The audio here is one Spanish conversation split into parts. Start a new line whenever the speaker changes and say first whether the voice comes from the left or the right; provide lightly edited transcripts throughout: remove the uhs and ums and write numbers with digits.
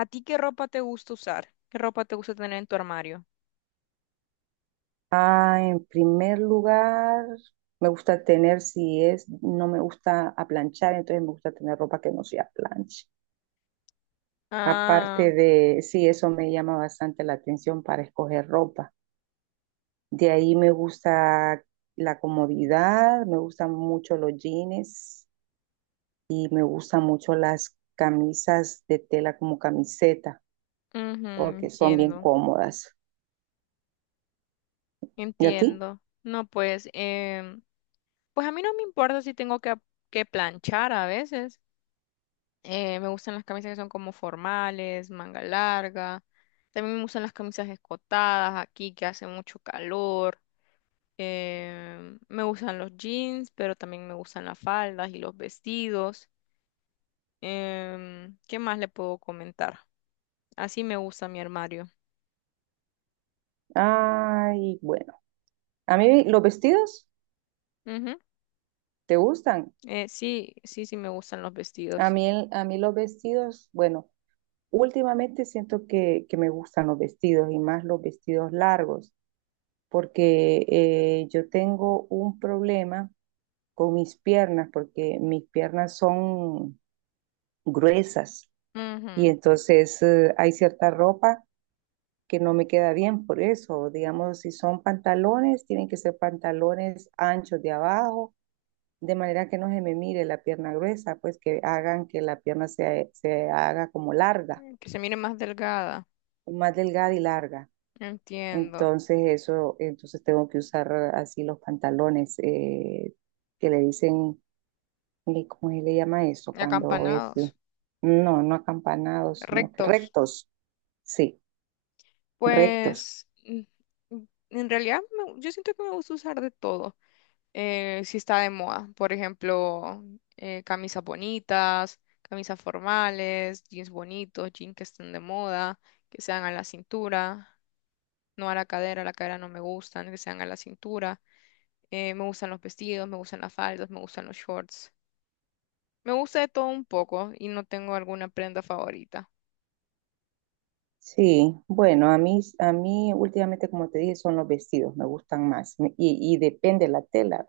left: ¿A ti qué ropa te gusta usar? ¿Qué ropa te gusta tener en tu armario?
right: En primer lugar, me gusta tener, si es, no me gusta aplanchar, entonces me gusta tener ropa que no sea plancha.
left: Ah,
right: Aparte de, sí, eso me llama bastante la atención para escoger ropa. De ahí me gusta la comodidad, me gustan mucho los jeans y me gustan mucho las camisas de tela como camiseta,
left: ujú,
right: porque son bien
left: entiendo,
right: cómodas. ¿Y a ti?
left: entiendo. No, pues, pues a mí no me importa si tengo que planchar a veces. Me gustan las camisas que son como formales, manga larga. También me gustan las camisas escotadas aquí que hace mucho calor. Me gustan los jeans, pero también me gustan las faldas y los vestidos. ¿Qué más le puedo comentar? Así me gusta mi armario.
right: Ay, bueno. A mí los vestidos,
left: Ujú.
right: ¿te gustan?
left: Sí, sí, sí me gustan los
right: A
left: vestidos.
right: mí, a mí los vestidos, bueno, últimamente siento que me gustan los vestidos y más los vestidos largos, porque yo tengo un problema con mis piernas, porque mis piernas son gruesas y
left: Ujú.
right: entonces hay cierta ropa que no me queda bien por eso. Digamos, si son pantalones, tienen que ser pantalones anchos de abajo, de manera que no se me mire la pierna gruesa, pues que hagan que la pierna se haga como larga,
left: Mm, que se mire más delgada.
right: más delgada y larga.
left: Entiendo.
right: Entonces eso, entonces tengo que usar así los pantalones que le dicen, ¿cómo se le llama eso? Cuando es,
left: Acampanados,
right: no, no acampanados, sino que
left: rectos.
right: rectos. Sí, rectos.
left: Pues mm, mm, en realidad yo siento que me gusta usar de todo. Si está de moda, por ejemplo, camisas bonitas, camisas formales, jeans bonitos, jeans que estén de moda, que sean a la cintura, no a la cadera no me gustan, que sean a la cintura. Me gustan los vestidos, me gustan las faldas, me gustan los shorts. Me gusta de todo un poco y no tengo alguna prenda favorita.
right: Sí, bueno, a mí últimamente, como te dije, son los vestidos, me gustan más. Y depende la tela,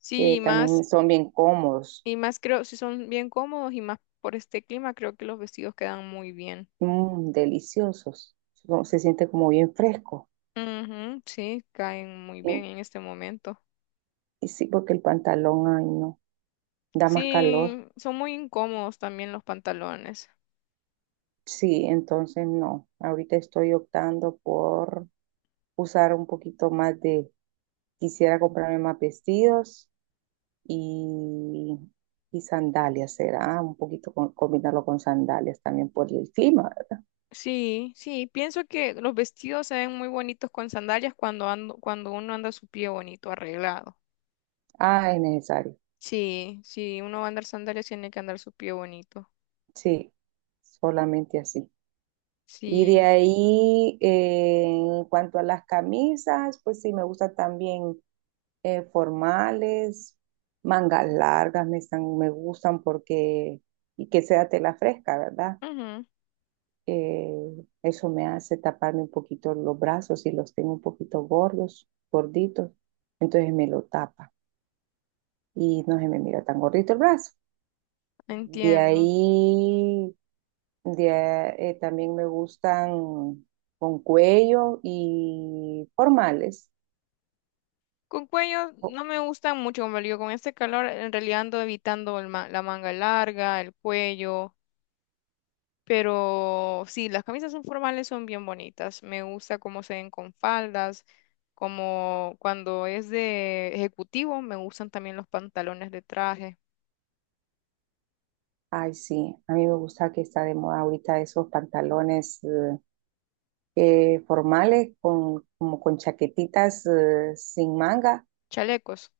left: Sí,
right: también son bien cómodos,
left: y más creo, si son bien cómodos y más por este clima, creo que los vestidos quedan muy bien.
right: mm, deliciosos. Se siente como bien fresco.
left: Ujú, sí, caen muy bien
right: Y,
left: en este momento.
right: y sí, porque el pantalón, ay, no, da más calor.
left: Sí, son muy incómodos también los pantalones.
right: Sí, entonces no. Ahorita estoy optando por usar un poquito más de, quisiera comprarme más vestidos y, y sandalias, será un poquito combinarlo con sandalias también por el clima, ¿verdad?
left: Sí, sí, pienso que los vestidos se ven muy bonitos con sandalias cuando ando, cuando uno anda su pie bonito, arreglado.
right: Ah, es necesario.
left: Sí, sí, uno va a andar sandalias, tiene que andar su pie bonito.
right: Sí, solamente así. Y de
left: Sí,
right: ahí, en cuanto a las camisas, pues sí, me gusta también formales, mangas largas me están, me gustan porque, y que sea tela fresca, ¿verdad?
left: ujú,
right: Eh, eso me hace taparme un poquito los brazos y los tengo un poquito gordos, gorditos, entonces me lo tapa y no se me mira tan gordito el brazo. De
left: entiendo.
right: ahí, de, también me gustan con cuello y formales.
left: Con cuello
right: Oh,
left: no me gustan mucho, como le digo, con este calor en realidad ando evitando el la manga larga, el cuello, pero sí, las camisas son formales son bien bonitas. Me gusta cómo se ven con faldas, como cuando es de ejecutivo, me gustan también los pantalones de traje,
right: ay, sí, a mí me gusta que está de moda ahorita esos pantalones. Formales con, como con chaquetitas sin manga,
left: chalecos.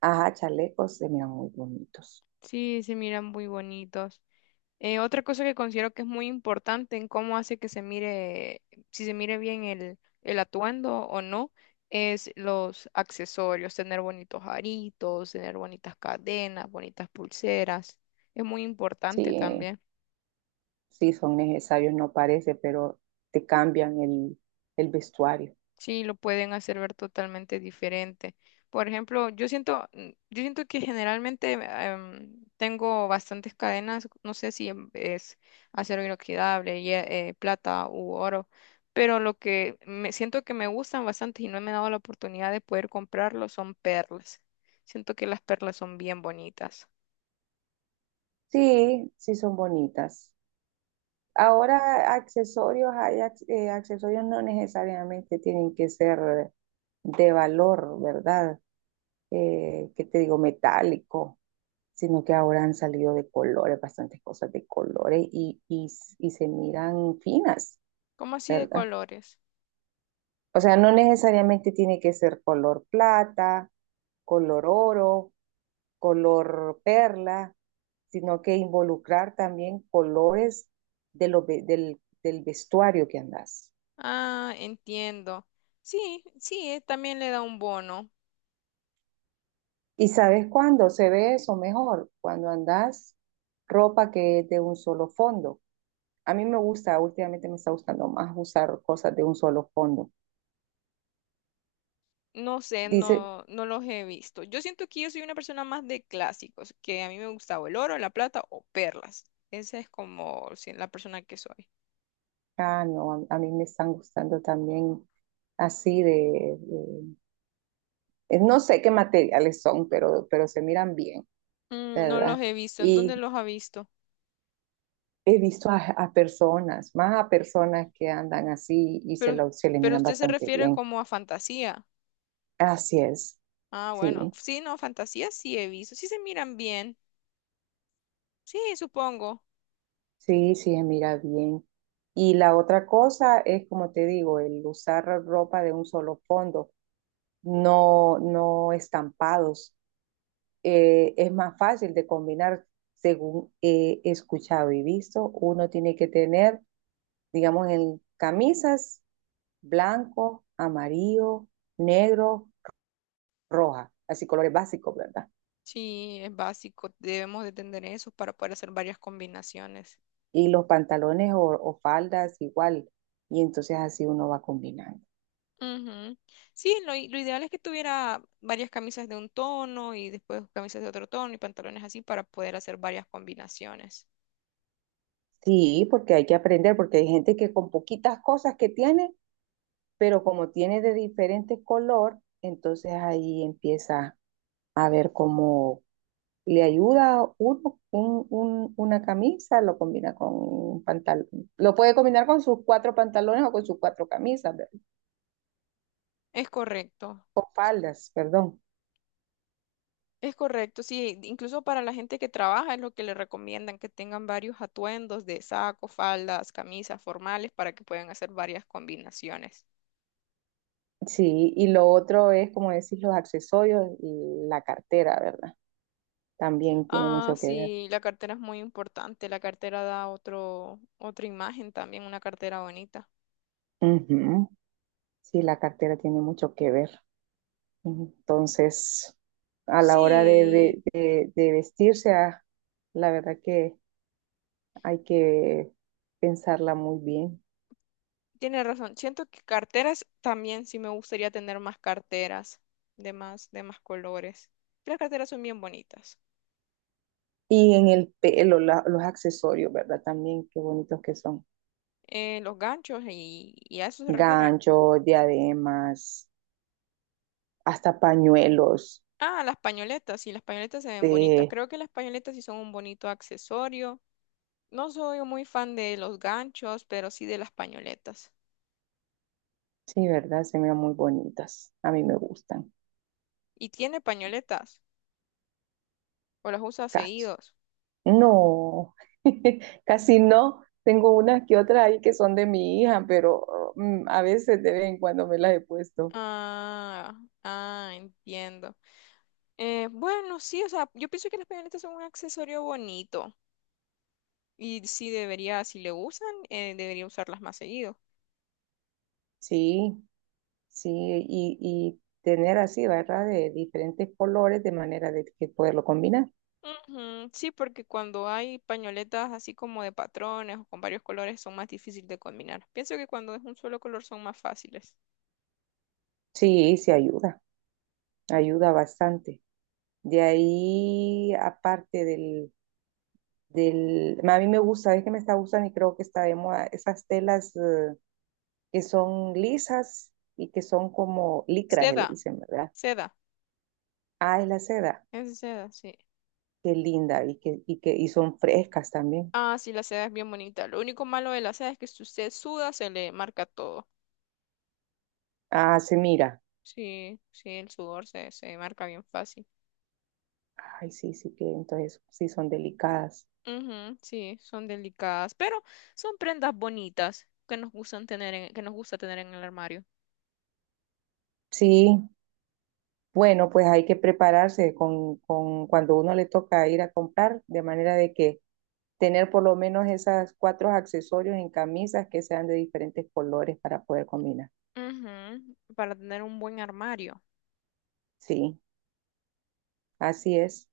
right: ajá, chalecos, se miran muy bonitos.
left: Sí, se miran muy bonitos. Otra cosa que considero que es muy importante en cómo hace que se mire, si se mire bien el atuendo o no, es los accesorios, tener bonitos aritos, tener bonitas cadenas, bonitas pulseras. Es muy importante
right: Sí,
left: también.
right: sí son necesarios, no parece, pero te cambian el vestuario.
left: Sí, lo pueden hacer ver totalmente diferente. Por ejemplo, yo siento, mm, yo siento que generalmente tengo bastantes cadenas, no sé si es acero inoxidable, plata u oro, pero lo que me siento que me gustan bastante y no me he dado la oportunidad de poder comprarlo son perlas. Siento que las perlas son bien bonitas.
right: Sí, sí son bonitas. Ahora accesorios, hay accesorios no necesariamente tienen que ser de valor, ¿verdad? ¿Qué te digo? Metálico, sino que ahora han salido de colores, bastantes cosas de colores y se miran finas,
left: ¿Cómo así de
right: ¿verdad?
left: colores?
right: O sea, no necesariamente tiene que ser color plata, color oro, color perla, sino que involucrar también colores de lo, del, del vestuario que andas.
left: Ah, entiendo. Sí, sí, también le da un bono.
right: ¿Y sabes cuándo se ve eso mejor? Cuando andas ropa que es de un solo fondo. A mí me gusta, últimamente me está gustando más usar cosas de un solo fondo.
left: No sé,
right: Dice,
left: no, no los he visto. Yo siento que yo soy una persona más de clásicos, que a mí me gustaba el oro, la plata o perlas. Esa es como la persona que soy.
right: ah, no, a mí me están gustando también así de, no sé qué materiales son, pero se miran bien,
left: Mm, no los
right: ¿verdad?
left: he visto. ¿En
right: Y
left: dónde los ha visto?
right: he visto a personas, más a personas que andan así y se,
left: Pero,
right: lo, se le
left: pero
right: miran
left: usted se
right: bastante
left: refiere
right: bien.
left: como a fantasía.
right: Así es,
left: Ah, bueno.
right: sí,
left: Sí, no, fantasía sí he visto. Sí se miran bien. Sí, supongo.
right: sí, sí, se mira bien. Y la otra cosa es, como te digo, el usar ropa de un solo fondo, no, no estampados, es más fácil de combinar según he escuchado y visto. Uno tiene que tener, digamos, en camisas blanco, amarillo, negro, roja, así colores básicos, ¿verdad?
left: Sí, es básico. Debemos de tener eso para poder hacer varias combinaciones.
right: Y los pantalones o faldas igual. Y entonces así uno va combinando.
left: Ujú. Sí, lo ideal es que tuviera varias camisas de un tono y después camisas de otro tono y pantalones así para poder hacer varias combinaciones.
right: Sí, porque hay que aprender, porque hay gente que con poquitas cosas que tiene, pero como tiene de diferente color, entonces ahí empieza a ver cómo, le ayuda uno una camisa, lo combina con un pantalón, lo puede combinar con sus cuatro pantalones o con sus cuatro camisas,
left: Es correcto,
right: con faldas, perdón.
left: es correcto, sí, incluso para la gente que trabaja es lo que le recomiendan que tengan varios atuendos de saco, faldas, camisas formales para que puedan hacer varias combinaciones.
right: Sí, y lo otro es, como decís, los accesorios y la cartera, ¿verdad? También tiene
left: Ah,
right: mucho que ver.
left: sí, la cartera es muy importante, la cartera da otro, otra imagen también, una cartera bonita.
right: Ujú. Sí, la cartera tiene mucho que ver. Entonces, a la hora
left: Sí,
right: de vestirse, ah, la verdad que hay que pensarla muy bien.
left: tiene razón. Siento que carteras también sí me gustaría tener más carteras de más colores. Las carteras son bien bonitas.
right: Y en el pelo, los accesorios, ¿verdad? También qué bonitos que son.
left: Los ganchos y a eso se refiere.
right: Ganchos, diademas, hasta pañuelos.
left: Ah, las pañoletas. Sí, las pañoletas se ven bonitas.
right: Sí,
left: Creo que las pañoletas sí son un bonito accesorio. No soy muy fan de los ganchos, pero sí de las pañoletas.
right: sí, ¿verdad? Se miran muy bonitas. A mí me gustan.
left: ¿Y tiene pañoletas? ¿O las usa
right: Casi.
left: seguidos?
right: No, casi no. Tengo unas que otras ahí que son de mi hija, pero a veces de vez en cuando me las he puesto.
left: Ah, ah, entiendo. Bueno, sí, o sea, yo pienso que las pañoletas son un accesorio bonito. Y sí debería, si le usan, debería usarlas más seguido.
right: Sí, sí, y tener así, ¿verdad? De diferentes colores de manera de que poderlo combinar.
left: Ujú, sí, porque cuando hay pañoletas así como de patrones o con varios colores son más difíciles de combinar. Pienso que cuando es un solo color son más fáciles.
right: Sí, sí ayuda, ayuda bastante. De ahí, aparte del, del, a mí me gusta, es que me está gustando y creo que está de moda, esas telas que son lisas y que son como licras, que le
left: Seda,
right: dicen, ¿verdad?
left: seda,
right: Ah, es la seda,
left: es de seda, sí.
right: qué linda y que, y que y son frescas también.
left: Ah, sí, la seda es bien bonita. Lo único malo de la seda es que si usted suda se le marca todo.
right: Ah, se mira.
left: Sí, sí, el sudor se, se marca bien fácil.
right: Ay, sí, sí que entonces sí son delicadas.
left: Ujú, sí, son delicadas, pero son prendas bonitas que nos gustan tener que nos gusta tener en el armario.
right: Sí, bueno, pues hay que prepararse con cuando uno le toca ir a comprar, de manera de que tener por lo menos esas cuatro accesorios en camisas que sean de diferentes colores para poder combinar.
left: Ujú, para tener un buen armario.
right: Sí, así es.